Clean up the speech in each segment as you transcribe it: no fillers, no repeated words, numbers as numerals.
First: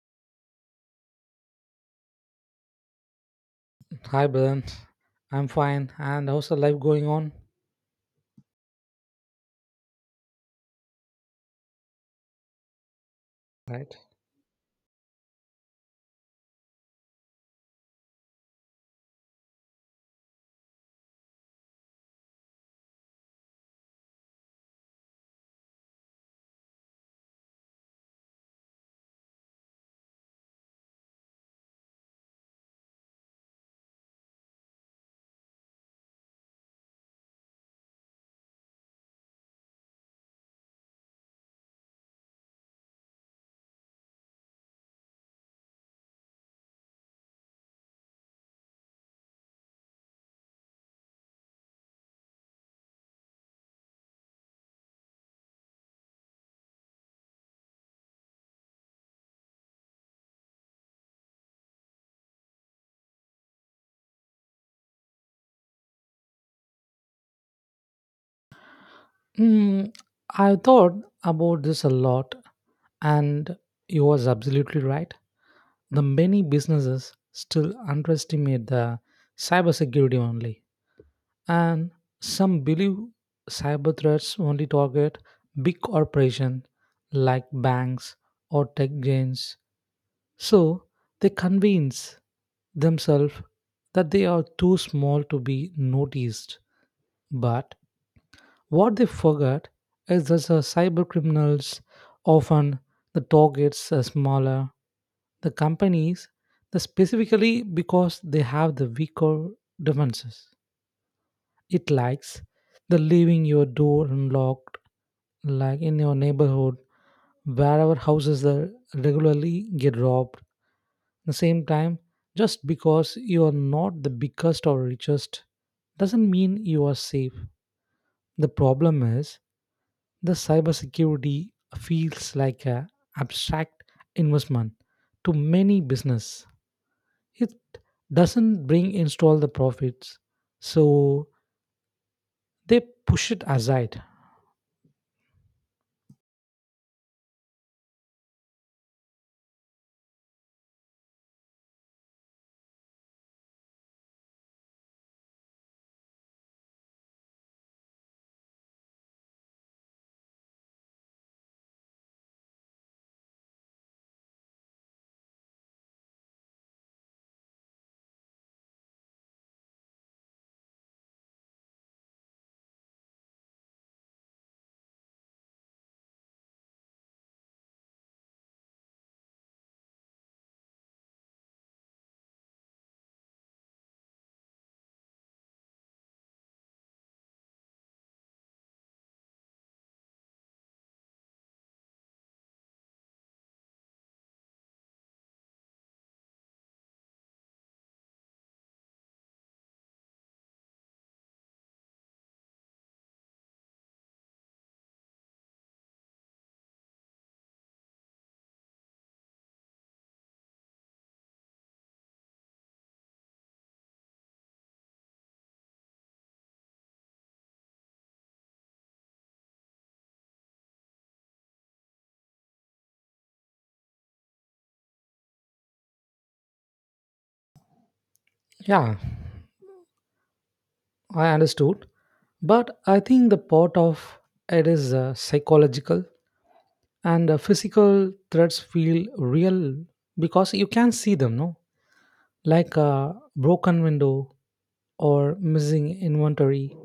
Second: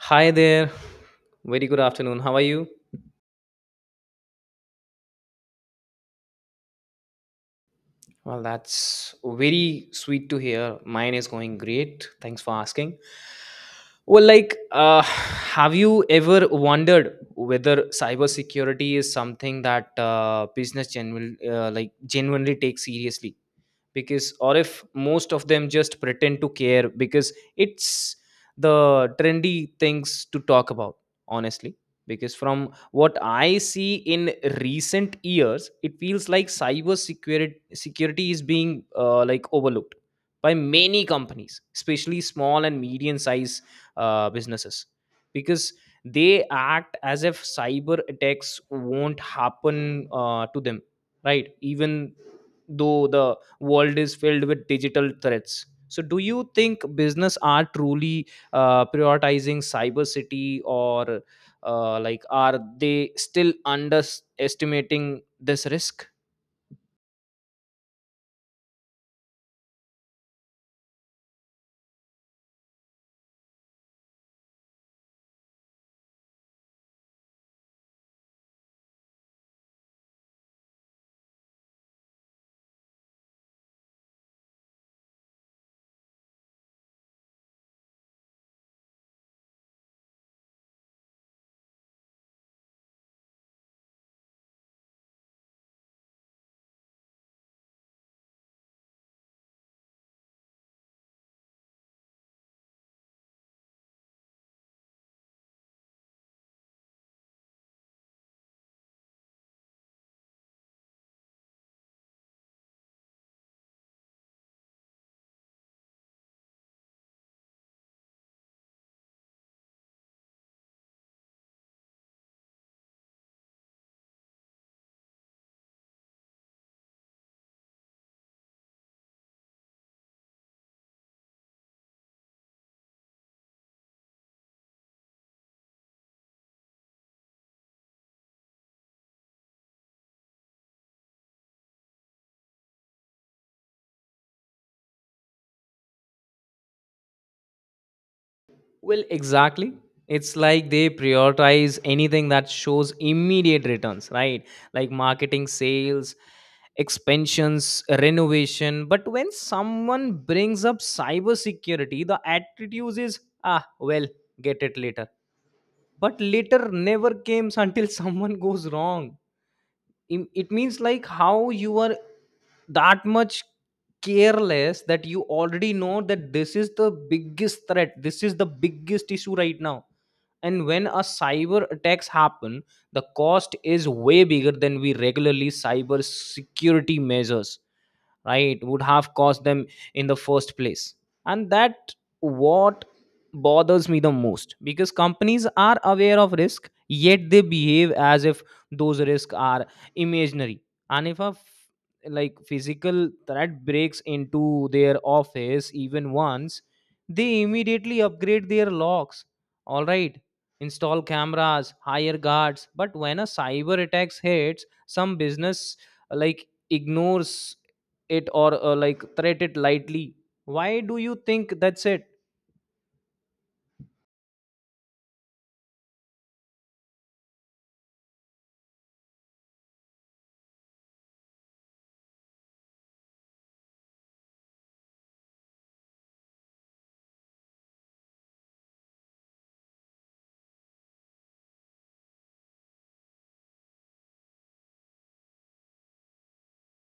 Hi there. Very good afternoon. How are you? Hi, Brian. I'm fine. And how's the life going on? Well, that's very sweet to hear. Mine is going great. Thanks for asking. Right. Have you ever wondered whether cybersecurity is something that business genuinely takes seriously? Because, or if most of them just pretend to care because it's the trendy things to talk about, honestly. Because from what I see in recent years, it feels like cyber security is being overlooked by many companies, especially small and medium sized businesses, because they act as if cyber attacks won't happen to them, right? Even though the world is filled with digital threats, so do you think business are truly prioritizing cyber city, or are they still underestimating this risk? Mm, I thought about this a lot, and you was absolutely right. The many businesses still underestimate the cybersecurity only, and some believe cyber threats only target big corporations like banks or tech giants. So they convince themselves that they are too small to be noticed. But what they forget is that the cyber criminals often the targets are smaller. The companies, the specifically because they have the weaker defenses. It likes the leaving your door unlocked, like in your neighborhood, wherever houses are regularly get robbed. At the same time, just because you are not the biggest or richest doesn't mean you are safe. The problem is the cybersecurity feels like an abstract investment to many business. It doesn't bring install the profits, so they push it aside. Well, exactly. It's like they prioritize anything that shows immediate returns, right? Like marketing, sales, expansions, renovation. But when someone brings up cybersecurity, the attitude is, ah, well, get it later. But later never comes until someone goes wrong. It means like how you are that much careless that you already know that this is the biggest threat, this is the biggest issue right now. And when a cyber attacks happen, the cost is way bigger than we regularly cyber security measures, right, would have cost them in the first place. And that what bothers me the most, because companies are aware of risk yet they behave as if those risks are imaginary. And if a physical threat breaks into their office even once, they immediately upgrade their locks, all right, install cameras, hire guards. But when a cyber attacks hits some business, ignores it or threat it lightly. Why do you think that's it? Yeah, I understood. But I think the part of it is psychological and physical threats feel real because you can see them, no? Like a broken window or missing inventory.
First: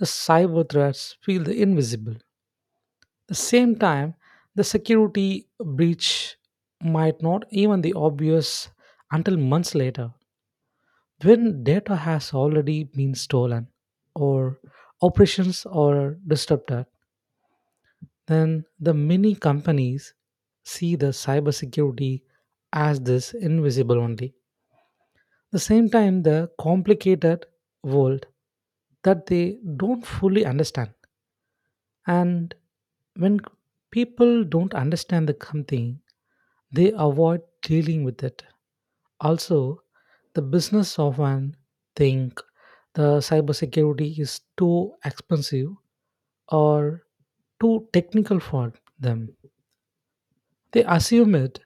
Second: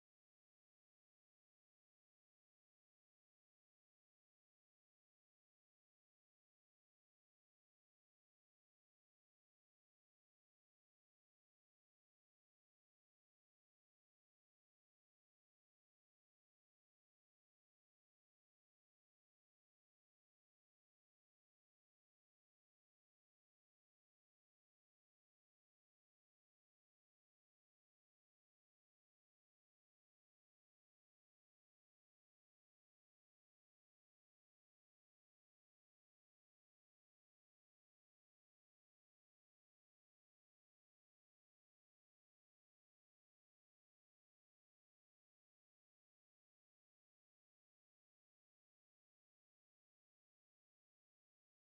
The cyber threats feel invisible. The same time, the security breach might not even be obvious until months later, when data has already been stolen or operations are disrupted. Then the many companies see the cybersecurity as this invisible only. The same time, the complicated world that they don't fully understand. And when people don't understand the something, they avoid dealing with it. Also, the business often think the cybersecurity is too expensive or too technical for them. They assume it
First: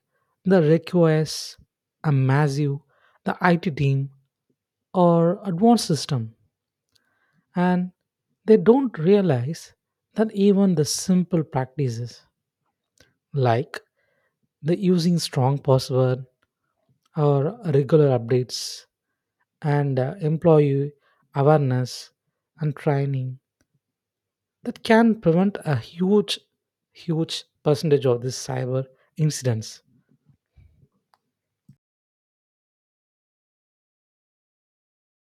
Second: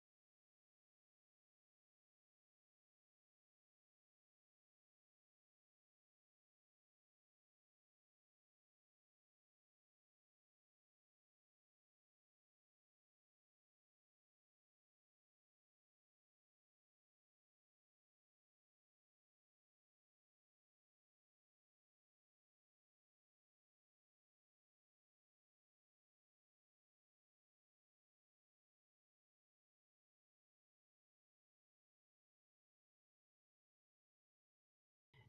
the requires a massive the IT team or advanced system, and they don't realize that even the simple practices like the using strong password or regular updates and employee awareness and training that can prevent a huge percentage of these cyber incidents.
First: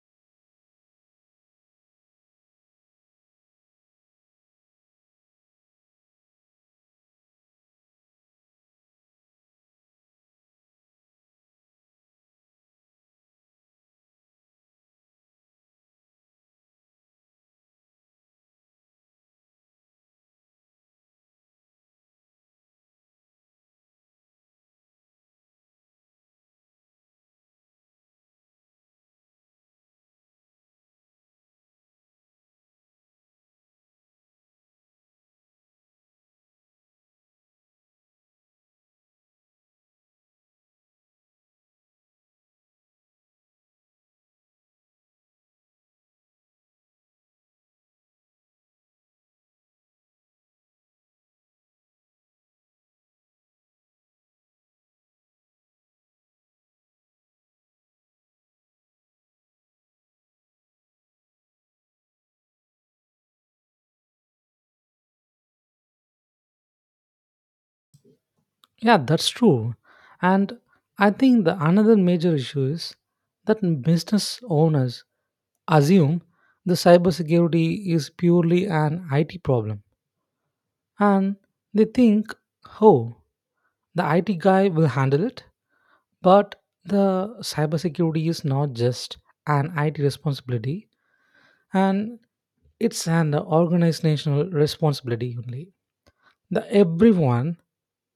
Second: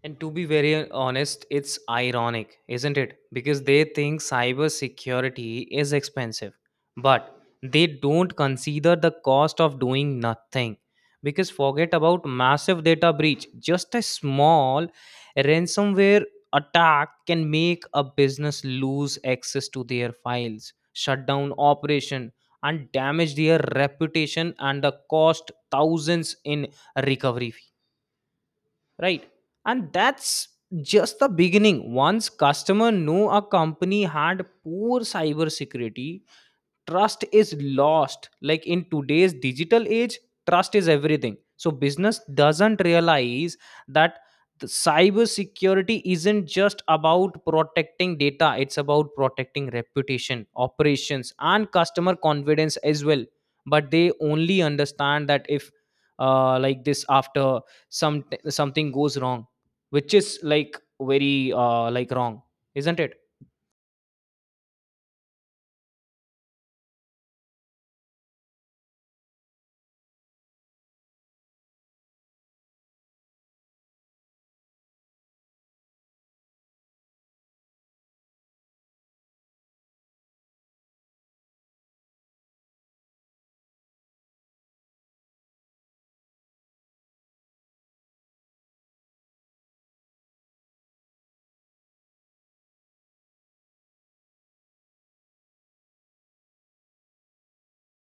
And to be very honest, it's ironic, isn't it? Because they think cybersecurity is expensive, but they don't consider the cost of doing nothing. Because forget about massive data breach, just a small ransomware attack can make a business lose access to their files, shut down operation, and damage their reputation and the cost thousands in recovery, right? And that's just the beginning. Once customer know a company had poor cyber security, trust is lost. Like in today's digital age, trust is everything. So business doesn't realize that the cyber security isn't just about protecting data, it's about protecting reputation, operations, and customer confidence as well. But they only understand that if like this after something goes wrong, which is like very wrong, isn't it? Yeah, that's true, and I think the another major issue is that business owners assume the cybersecurity is purely an IT problem, and they think, oh, the IT guy will handle it. But the cybersecurity is not just an IT responsibility, and it's an organizational responsibility only. The everyone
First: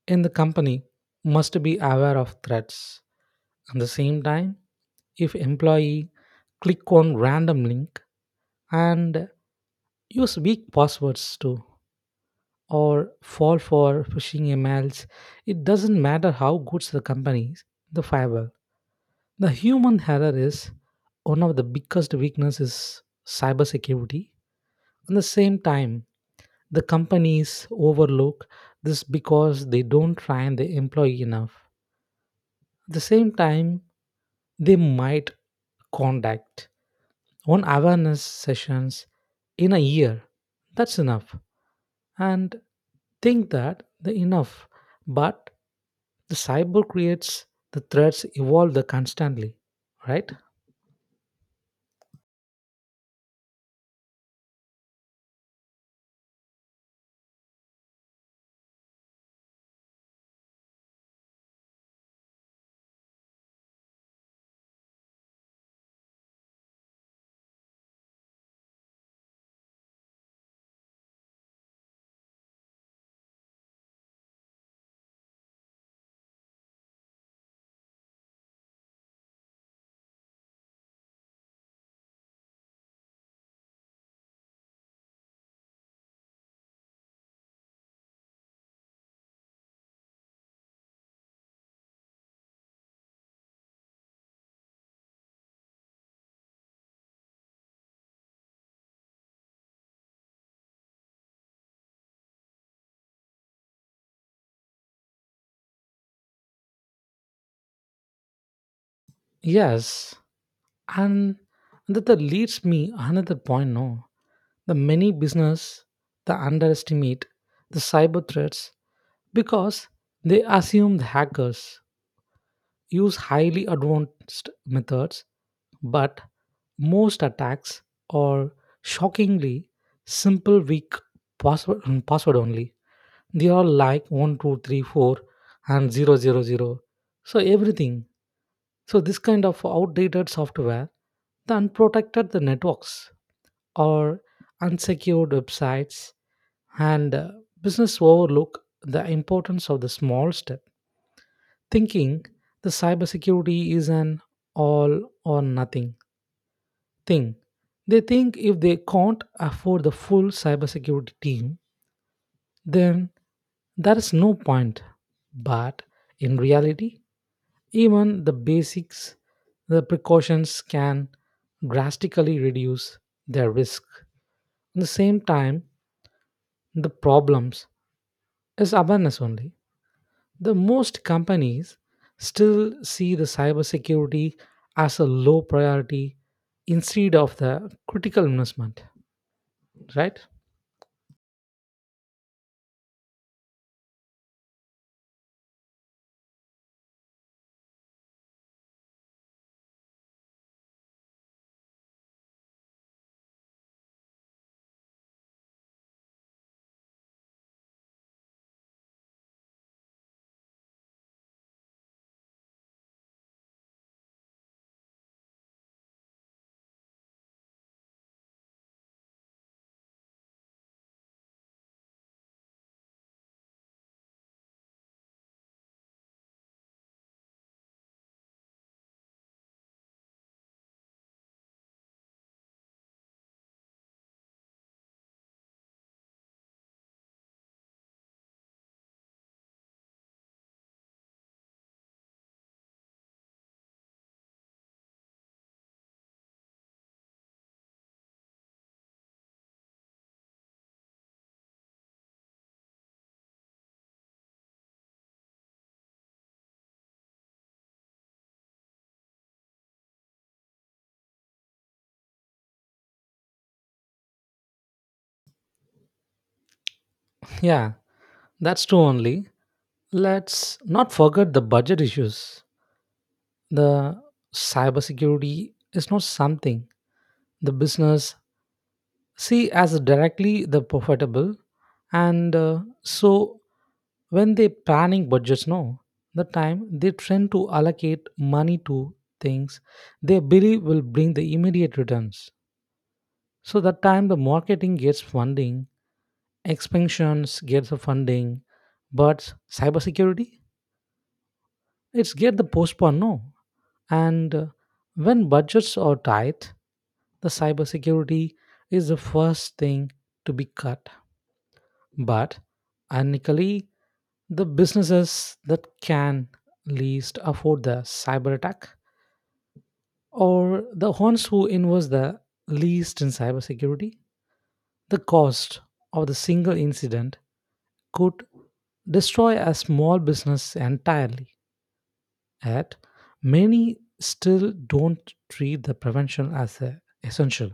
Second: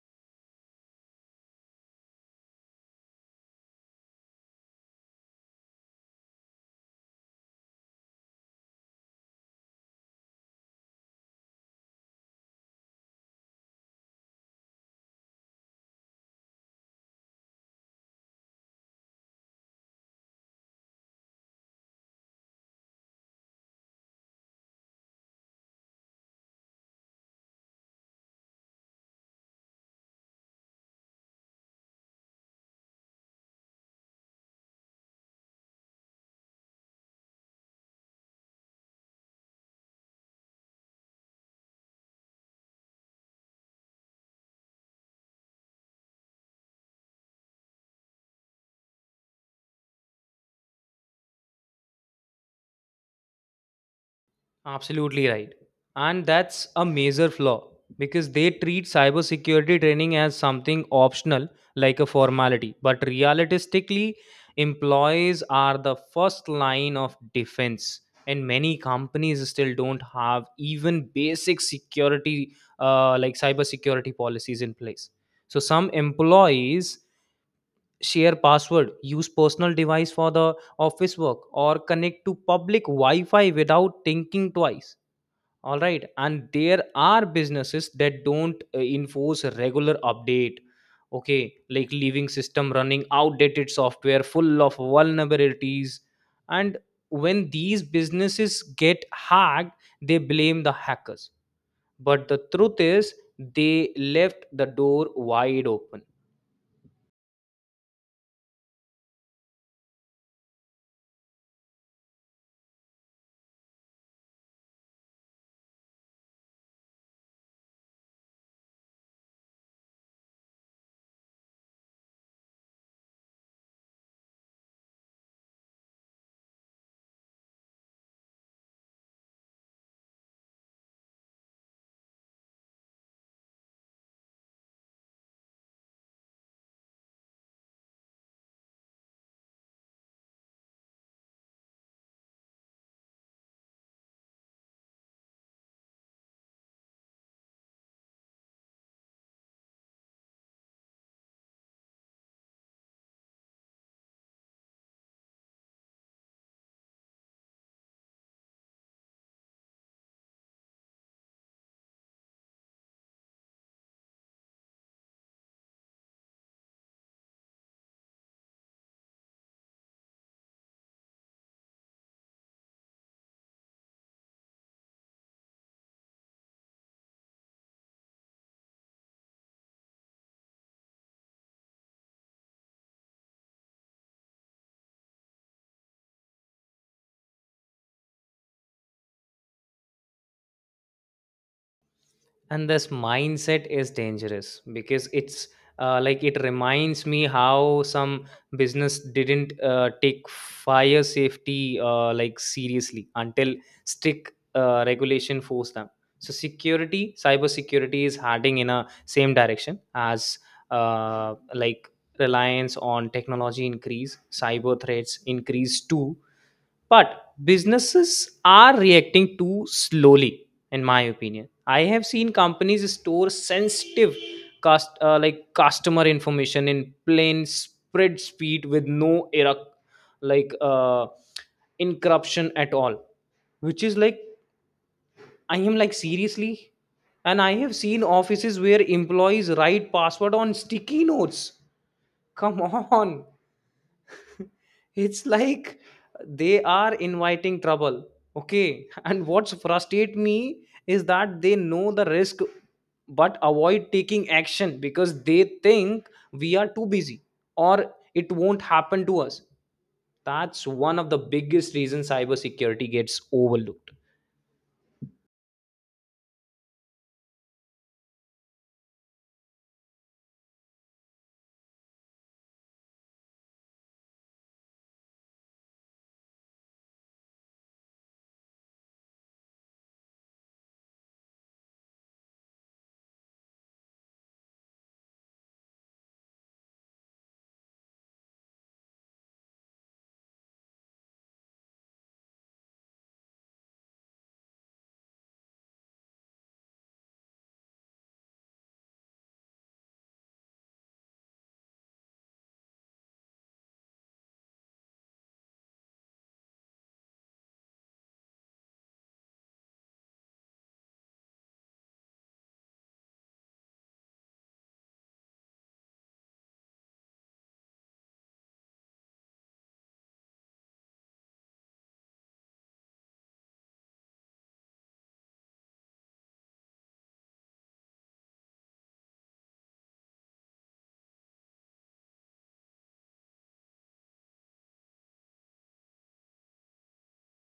in the company must be aware of threats. At the same time, if employee click on random link and use weak passwords too or fall for phishing emails, it doesn't matter how good the company is, the firewall. The human error is one of the biggest weaknesses cybersecurity. At the same time, the companies overlook this because they don't train the employee enough. At the same time, they might conduct one awareness sessions in a year. That's enough. And think that the enough, but the cyber creates the threats evolve the constantly, right? Absolutely right. And that's a major flaw because they treat cybersecurity training as something optional, like a formality. But realistically, employees are the first line of defense. And many companies still don't have even basic security, cybersecurity policies in place. So some employees share password, use personal device for the office work, or connect to public Wi-Fi without thinking twice, all right? And there are businesses that don't enforce a regular update, okay, like leaving system running outdated software full of vulnerabilities. And when these businesses get hacked, they blame the hackers, but the truth is they left the door wide open. Yes, and that leads me another point, no, the many business the underestimate the cyber threats because they assume the hackers use highly advanced methods, but most attacks are shockingly simple weak password, password only. They are like 1234 and zero, zero, zero. So everything, so this kind of outdated software, the unprotected the networks or unsecured websites, and business overlook the importance of the small step, thinking the cybersecurity is an all or nothing thing. They think if they can't afford the full cybersecurity team, then there is no point. But in reality, even the basics, the precautions can drastically reduce their risk. At the same time, the problems is awareness only. The most companies still see the cybersecurity as a low priority instead of the critical investment, right? And this mindset is dangerous because it's it reminds me how some business didn't take fire safety seriously until strict regulation forced them. So security, cyber security, is heading in a same direction as uh, like reliance on technology increase, cyber threats increase too. But businesses are reacting too slowly, in my opinion. I have seen companies store sensitive customer information in plain spreadsheet with no error, like encryption at all, which is like, I am like, seriously? And I have seen offices where employees write password on sticky notes. Come on. It's like they are inviting trouble. Okay. And what's frustrate me is that they know the risk but avoid taking action because they think we are too busy or it won't happen to us. That's one of the biggest reasons cybersecurity gets overlooked. Yeah, that's true only. Let's not forget the budget issues. The cybersecurity is not something the business see as directly the profitable, and so when they planning budgets, no, the time they tend to allocate money to things they believe will bring the immediate returns. So that time the marketing gets funding, expansions gets the funding, but cybersecurity, it's get the postpone, no. And when budgets are tight, the cybersecurity is the first thing to be cut. But ironically, the businesses that can least afford the cyber attack or the ones who invest the least in cybersecurity, the cost of the single incident could destroy a small business entirely. Yet, many still don't treat the prevention as a essential.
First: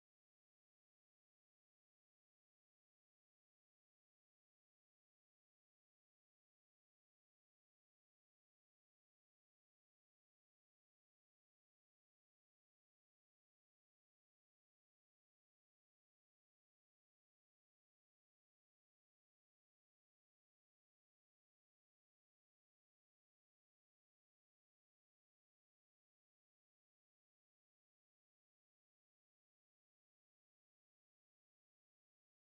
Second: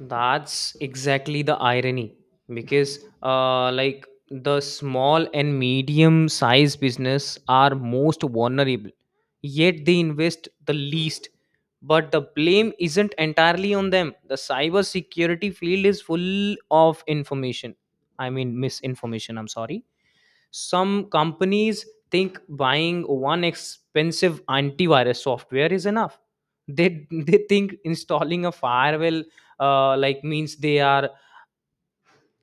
That's exactly the irony because, the small and medium sized business are most vulnerable, yet they invest the least. But the blame isn't entirely on them. The cyber security field is full of information. I mean, misinformation, I'm sorry. Some companies think buying one expensive antivirus software is enough. They they think installing a firewall means they are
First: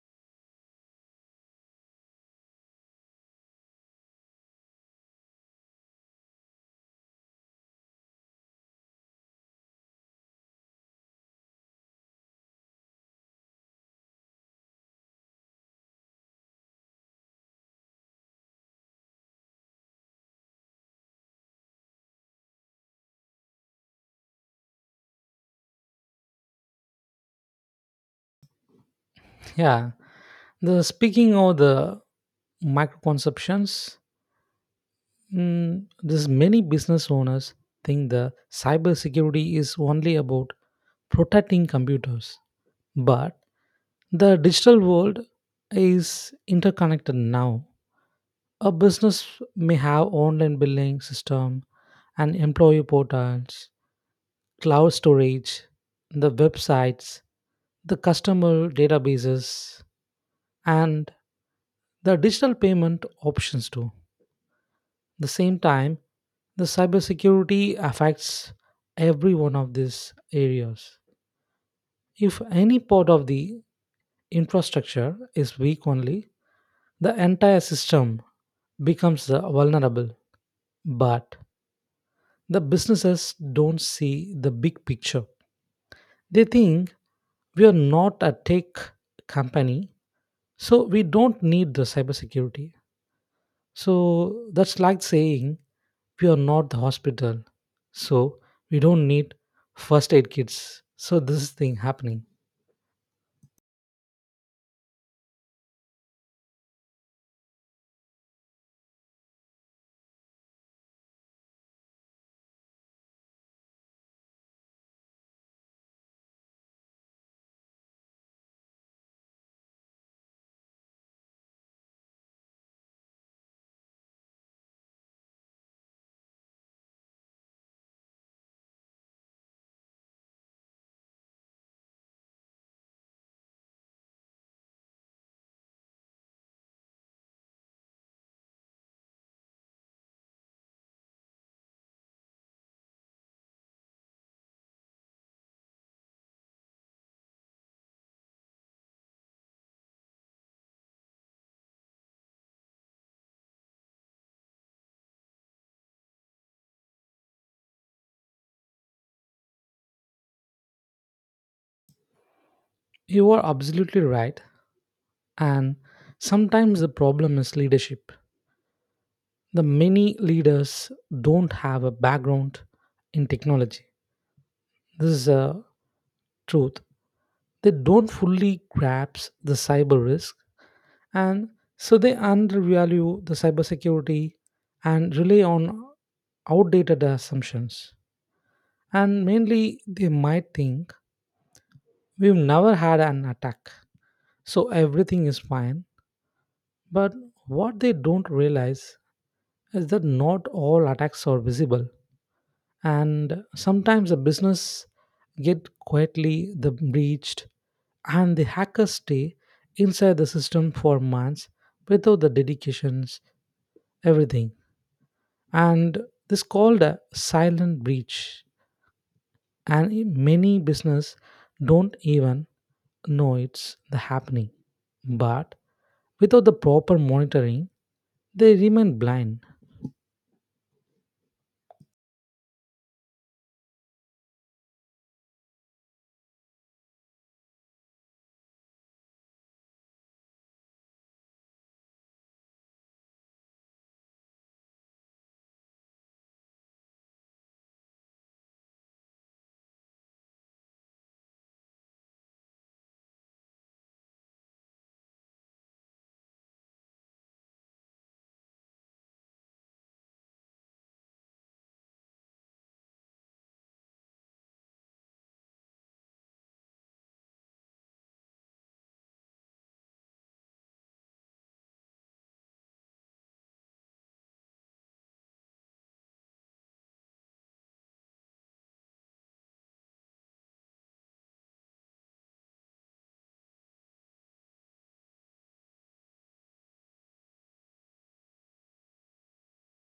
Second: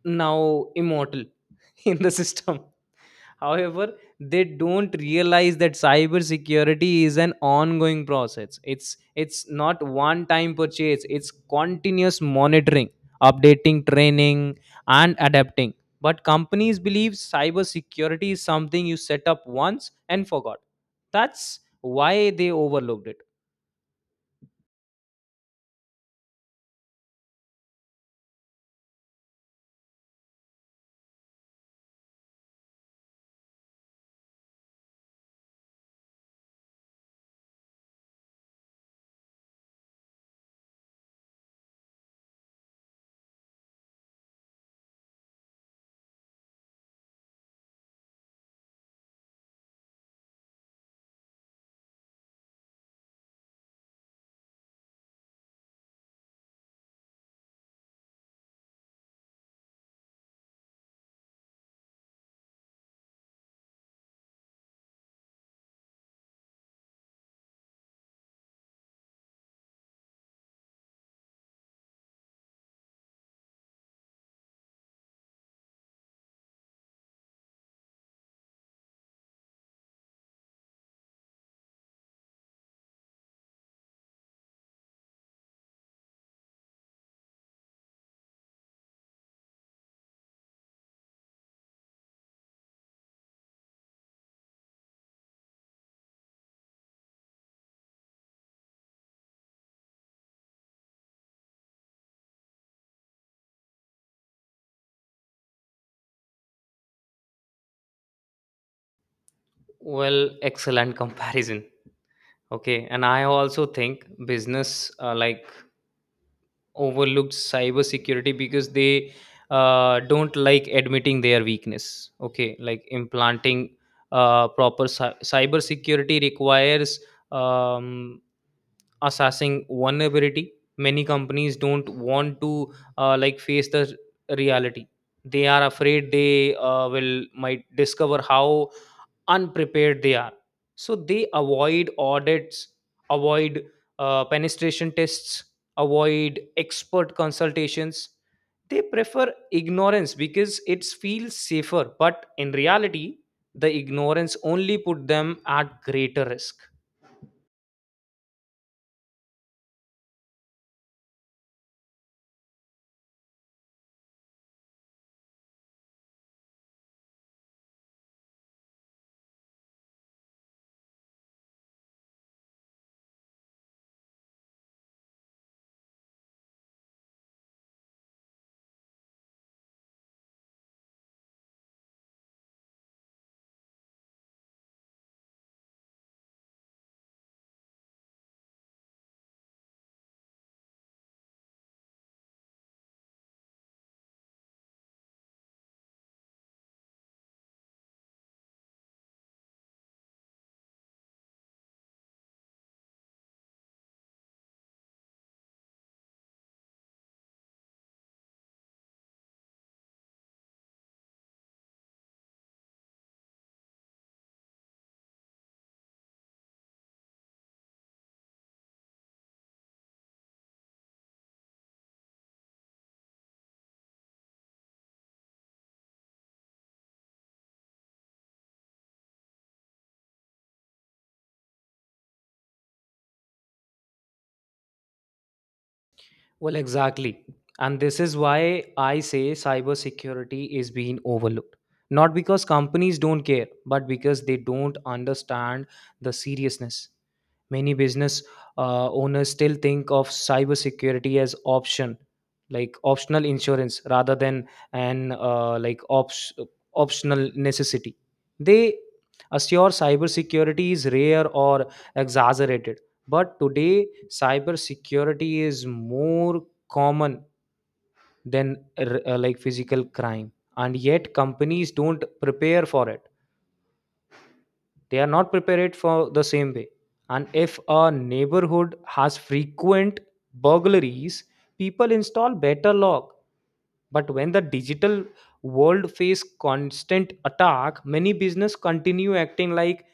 now immortal in the system. However, they don't realize that cybersecurity is an ongoing process. It's not one time purchase. It's continuous monitoring, updating, training, and adapting. But companies believe cybersecurity is something you set up once and forgot. That's why they overlooked it. Yeah, the speaking of the microconceptions. This many business owners think the cybersecurity is only about protecting computers, but the digital world is interconnected now. A business may have online billing system, and employee portals, cloud storage, the websites, the customer databases, and the digital payment options too. The same time, the cybersecurity affects every one of these areas. If any part of the infrastructure is weak only, the entire system becomes vulnerable. But the businesses don't see the big picture. They think we are not a tech company, so we don't need the cybersecurity. So that's like saying we are not the hospital, so we don't need first aid kits. So this is thing happening. Well, excellent comparison. Okay, and I also think business overlooked cybersecurity because they don't like admitting their weakness. Okay, like implanting proper cybersecurity requires um, assessing vulnerability. Many companies don't want to face the reality. They are afraid they will might discover how unprepared they are, so they avoid audits, avoid penetration tests, avoid expert consultations. They prefer ignorance because it feels safer, but in reality the ignorance only put them at greater risk. You are absolutely right, and sometimes the problem is leadership. The many leaders don't have a background in technology. This is a truth. They don't fully grasp the cyber risk, and so they undervalue the cybersecurity and rely on outdated assumptions. And mainly they might think we've never had an attack, so everything is fine. But what they don't realize is that not all attacks are visible, and sometimes a business get quietly the breached, and the hackers stay inside the system for months without the dedications, everything, and this called a silent breach. And many business don't even know it's the happening. But without the proper monitoring, they remain blind. Well, exactly. And this is why I say cybersecurity is being overlooked. Not because companies don't care, but because they don't understand the seriousness. Many business owners still think of cybersecurity as option, like optional insurance, rather than an optional necessity. They assure cybersecurity is rare or exaggerated, but today, cybersecurity is more common than physical crime, and yet companies don't prepare for it. They are not prepared for the same way. And if a neighborhood has frequent burglaries, people install better lock. But when the digital world face constant attack, many business continue acting like,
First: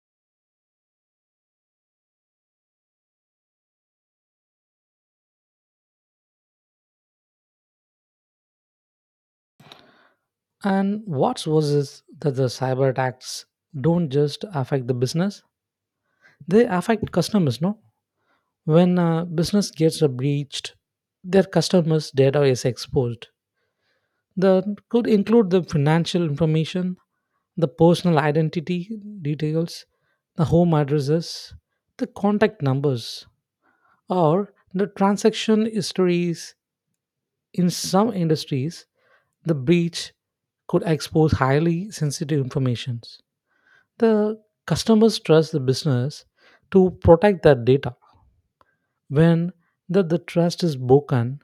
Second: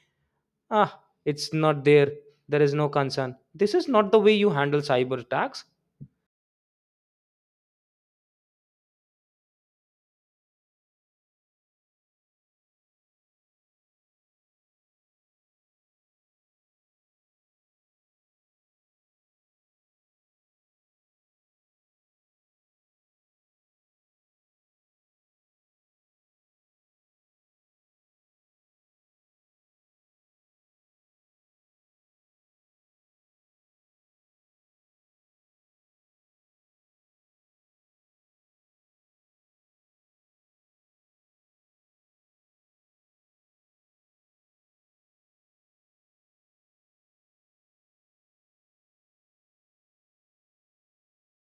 ah, it's not there. There is no concern. This is not the way you handle cyber attacks. And what's worse is that the cyber attacks don't just affect the business, they affect customers, no? When a business gets a breached, their customers' data is exposed. That could include the financial information, the personal identity details, the home addresses, the contact numbers, or the transaction histories. In some industries, the breach could expose highly sensitive information. The customers trust the business to protect their data. When the trust is broken,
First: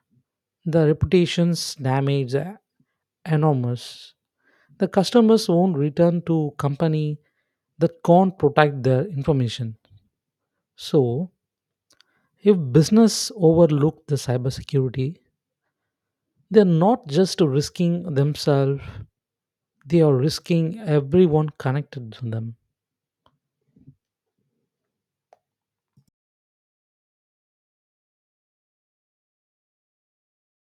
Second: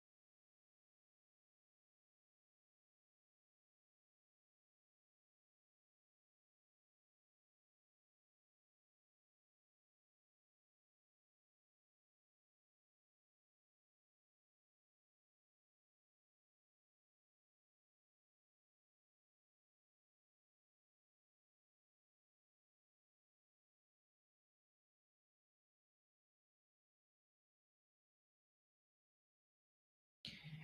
the reputation's damage are enormous. The customers won't return to company that can't protect their information. So, if business overlook the cybersecurity, they're not just risking themselves, they are risking everyone connected to them.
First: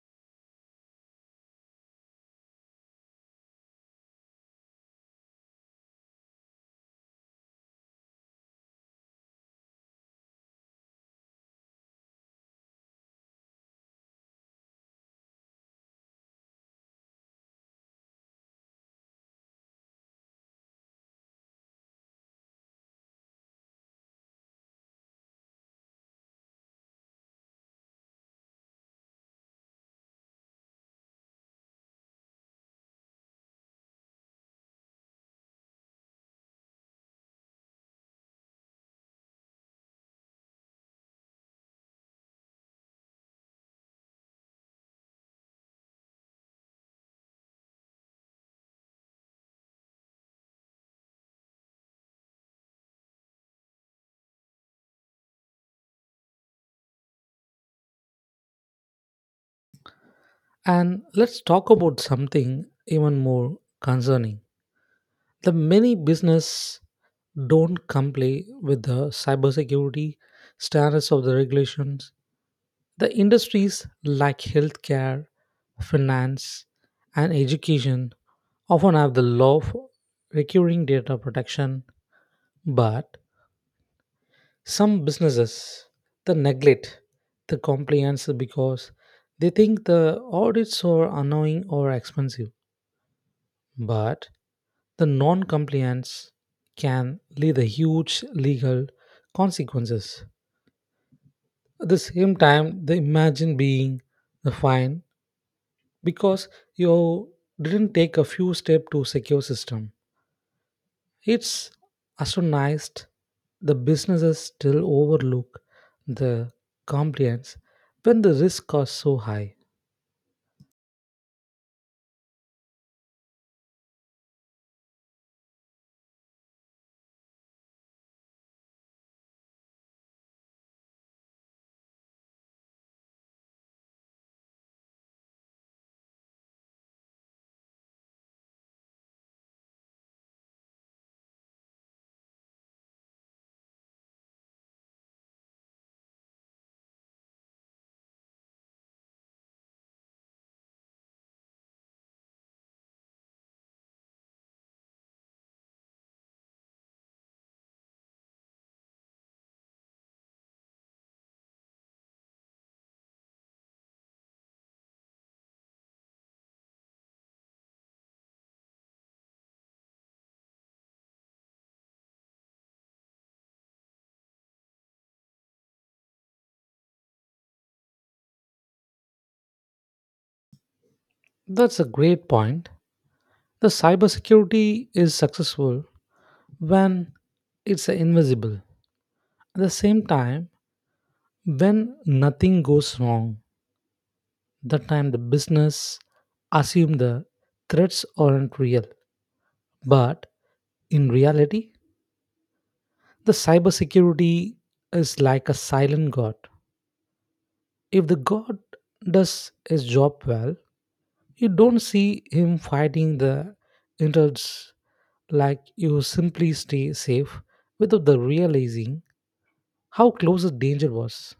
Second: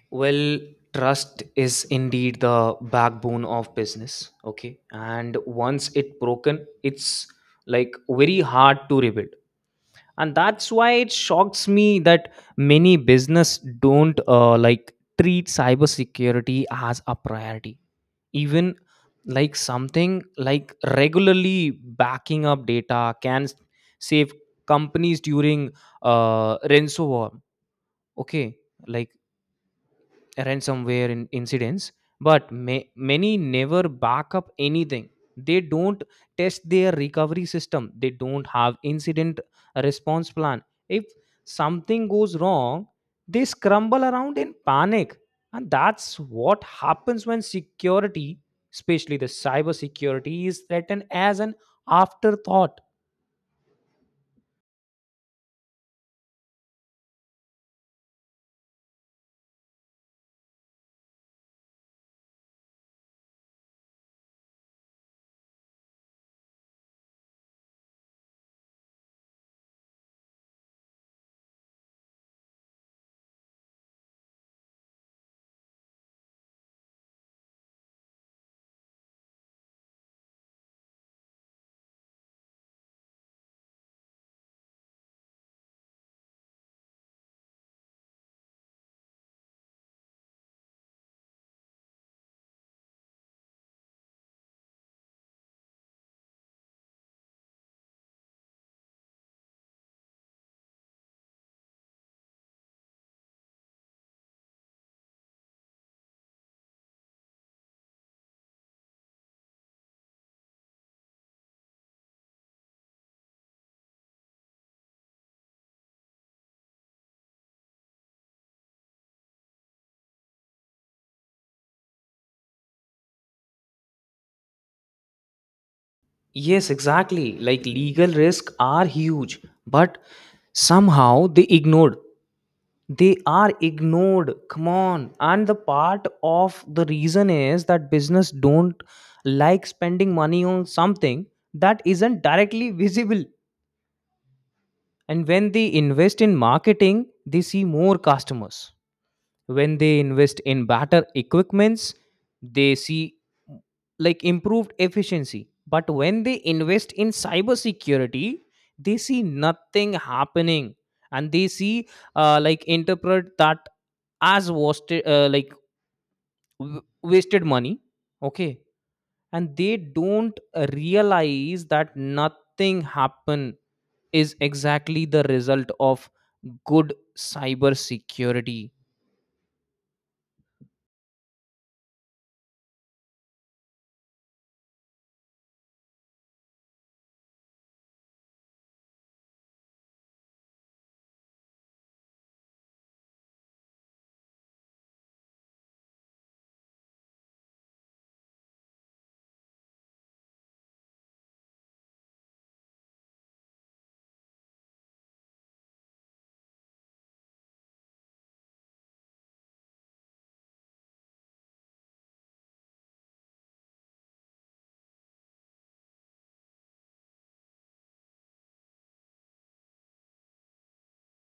Well, trust is indeed the backbone of business. Okay. And once it broken, it's like very hard to rebuild. And that's why it shocks me that many business don't treat cybersecurity as a priority. Even like something like regularly backing up data can save companies during ransomware. Okay. Like ransomware in incidents, but many never back up anything. They don't test their recovery system, they don't have incident response plan. If something goes wrong, they scramble around in panic. And that's what happens when security, especially the cyber security, is threatened as an afterthought. And let's talk about something even more concerning. The many business don't comply with the cybersecurity standards of the regulations. The industries like healthcare, finance, and education often have the law for recurring data protection, but some businesses they neglect the compliance because they think the audits are annoying or expensive. But the non-compliance can lead to huge legal consequences. At the same time, they imagine being fined because you didn't take a few steps to secure system. It's astonishing the businesses still overlook the compliance when the risks are so high. Yes, exactly. Like legal risks are huge, but somehow they are ignored, come on. And the part of the reason is that business don't like spending money on something that isn't directly visible. And when they invest in marketing, they see more customers. When they invest in better equipments, they see like improved efficiency. But when they invest in cybersecurity, they see nothing happening. And they see interpret that as wasted wasted money, okay. And they don't realize that nothing happen is exactly the result of good cybersecurity. That's a great point. The cybersecurity is successful when it's invisible. At the same time, when nothing goes wrong, that time the business assume the threats aren't real. But in reality, the cybersecurity is like a silent god. If the god does his job well, you don't see him fighting the intrudes, like you simply stay safe without the realizing how close the danger was.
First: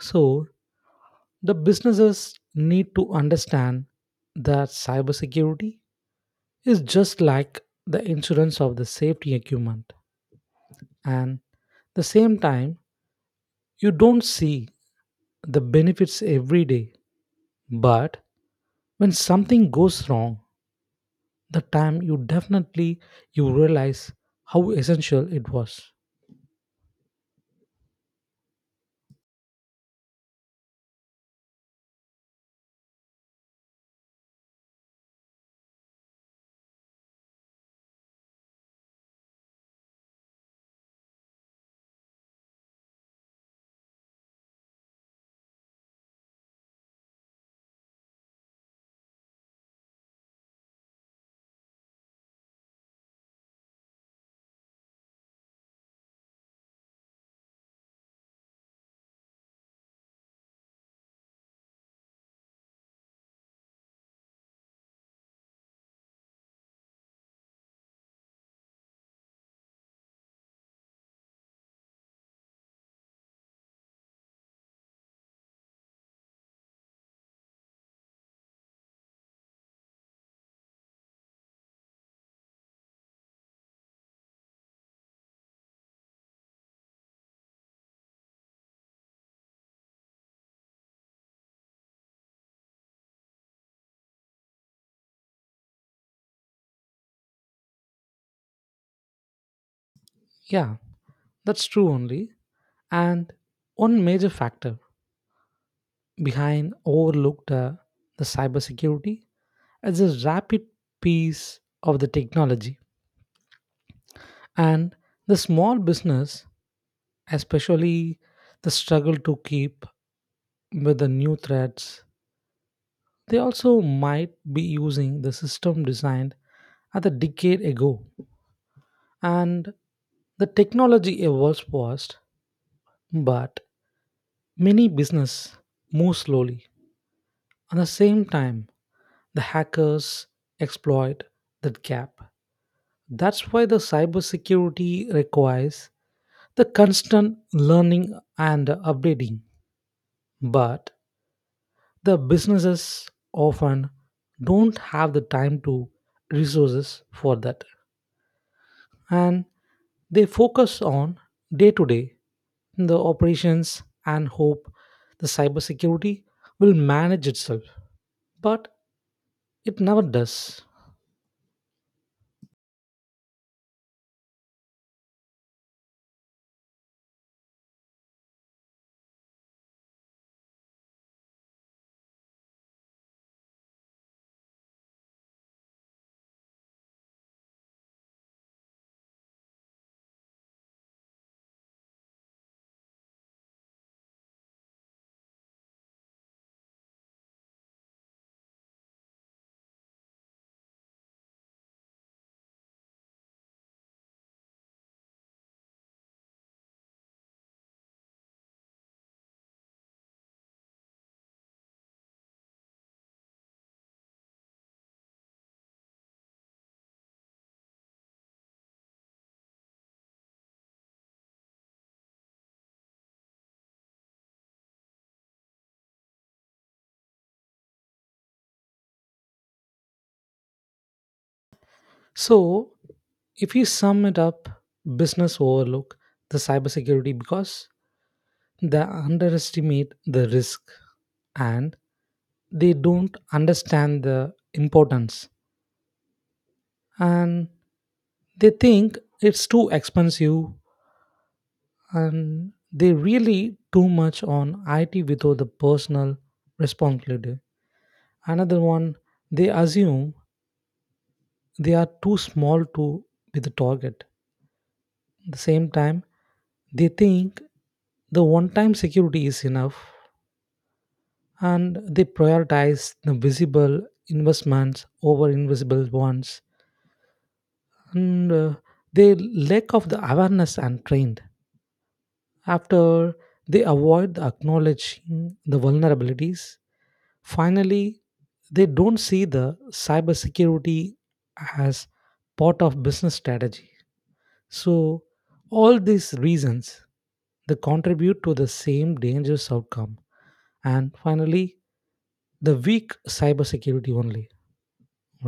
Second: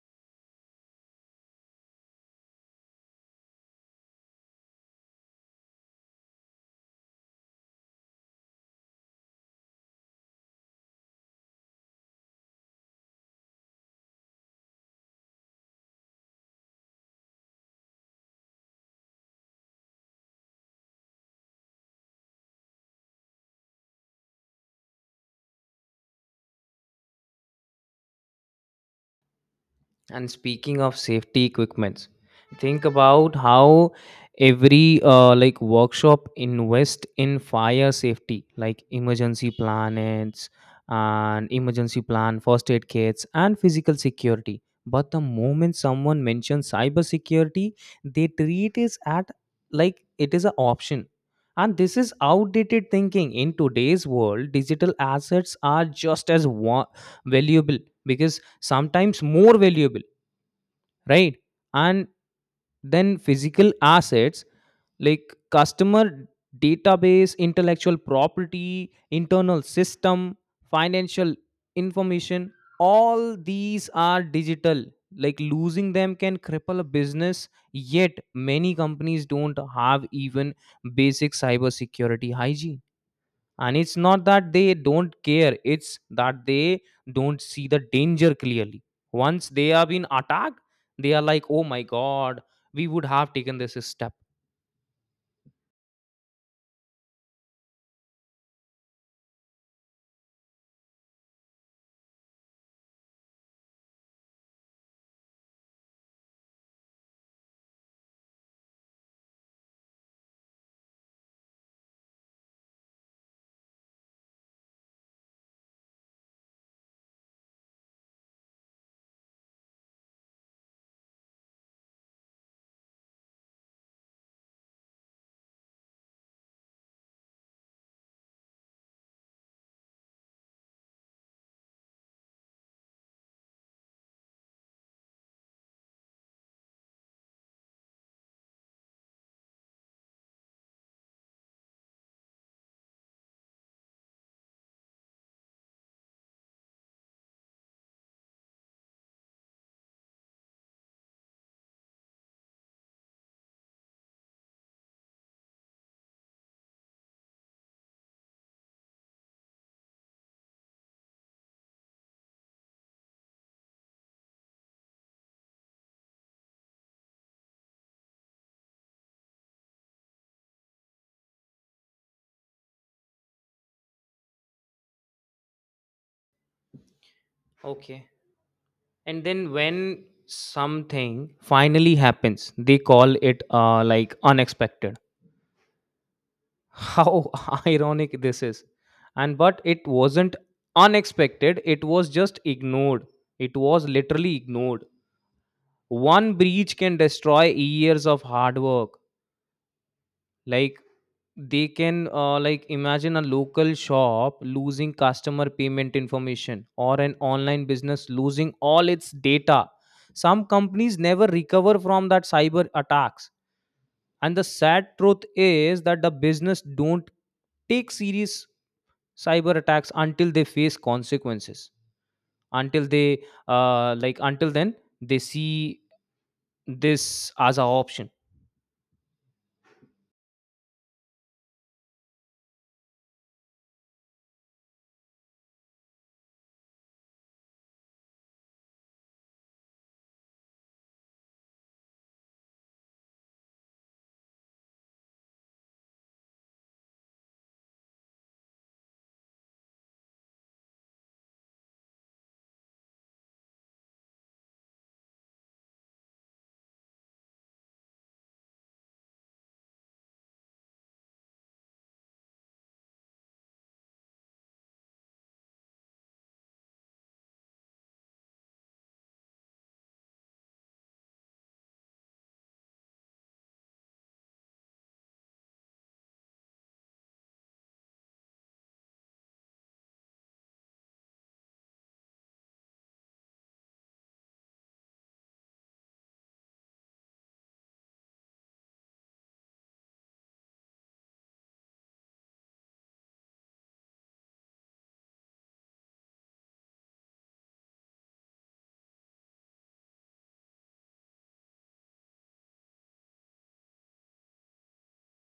So the businesses need to understand that cybersecurity is just like the insurance of the safety equipment. And the same time, you don't see the benefits every day. But when something goes wrong, the time you definitely you realize how essential it was. And speaking of safety equipments, think about how every workshop invest in fire safety, like emergency planets and emergency plan, first aid kits, and physical security. But the moment someone mentions cyber security, they treat it at like it is an option. And this is outdated thinking. In today's world, digital assets are just as valuable, because sometimes more valuable, right, and then physical assets, like customer database, intellectual property, internal system, financial information, all these are digital. Like losing them can cripple a business, yet many companies don't have even basic cybersecurity hygiene. And it's not that they don't care, it's that they don't see the danger clearly. Once they have been attacked, they are like, oh my god, we would have taken this step. Yeah, that's true only, and one major factor behind overlooked the cybersecurity is the rapid pace of the technology. And the small business especially the struggle to keep with the new threats. They also might be using the system designed at a decade ago, and the technology evolves fast. But many business move slowly. At the same time, the hackers exploit that gap. That's why the cybersecurity requires the constant learning and updating. But the businesses often don't have the time to resources for that. And they focus on day to day the operations and hope the cybersecurity will manage itself, but it never does. Okay. And then when something finally happens, they call it unexpected. How ironic this is. And but it wasn't unexpected, it was just ignored. It was literally ignored. One breach can destroy years of hard work. Like they can imagine a local shop losing customer payment information or an online business losing all its data. Some companies never recover from that cyber attacks. And the sad truth is that the business don't take serious cyber attacks until they face consequences. Until they uh, like until then, they see this as a option. So, if we sum it up, business overlook the cybersecurity because they underestimate the risk, and they don't understand the importance, and they think it's too expensive, and they really too much on IT without the personal responsibility. Another one, they assume they are too small to be the target. At the same time, they think the one time security is enough, and they prioritize the visible investments over invisible ones. And they lack of the awareness and trained. After they avoid the acknowledging the vulnerabilities, finally they don't see the cybersecurity as part of business strategy. So, all these reasons they contribute to the same dangerous outcome. And finally, the weak cybersecurity only,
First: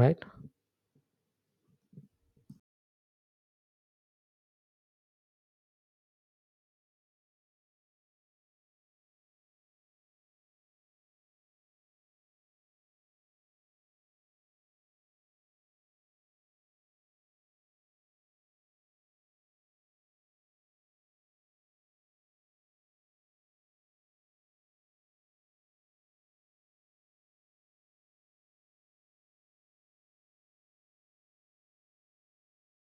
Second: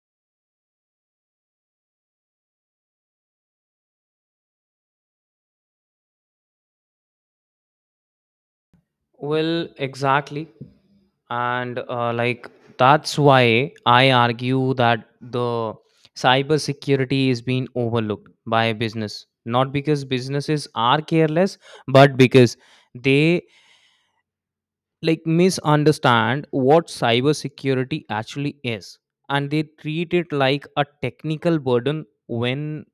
right? Well, exactly. And that's why I argue that the cybersecurity is being overlooked by business. Not because businesses are careless, but because they like misunderstand what cybersecurity actually is. And they treat it like a technical burden when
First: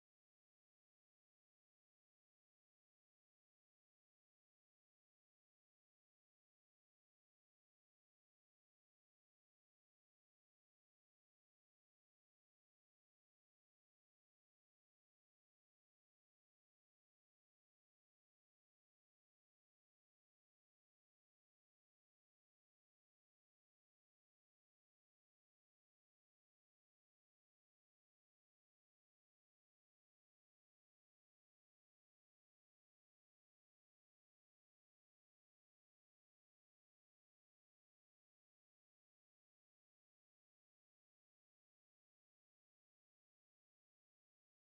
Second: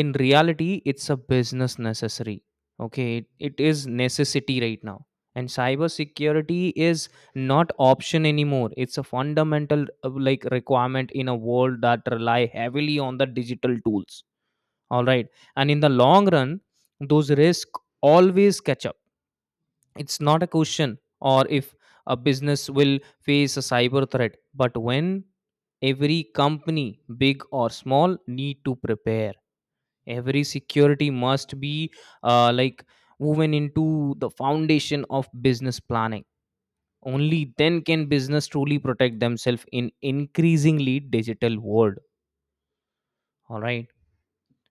in reality it's a business necessary, okay, it is necessity right now. And cybersecurity is not option anymore, it's a fundamental requirement in a world that rely heavily on the digital tools, all right? And in the long run, those risks always catch up. It's not a question or if a business will face a cyber threat, but when. Every company, big or small, need to prepare. Every security must be uh, like woven into the foundation of business planning. Only then can business truly protect themselves in increasingly digital world, all right?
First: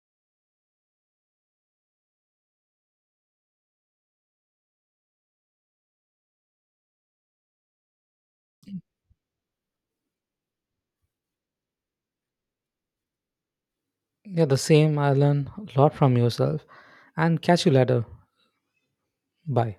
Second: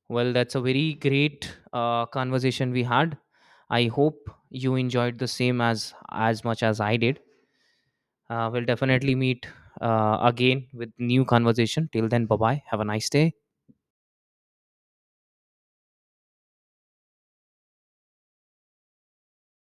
Well, that's a very great conversation we had. I hope you enjoyed the same as much as I did. We'll definitely meet again with new conversation. Till then, bye bye, have a nice day. Yeah, the same. I learn a lot from yourself and catch you later. Bye.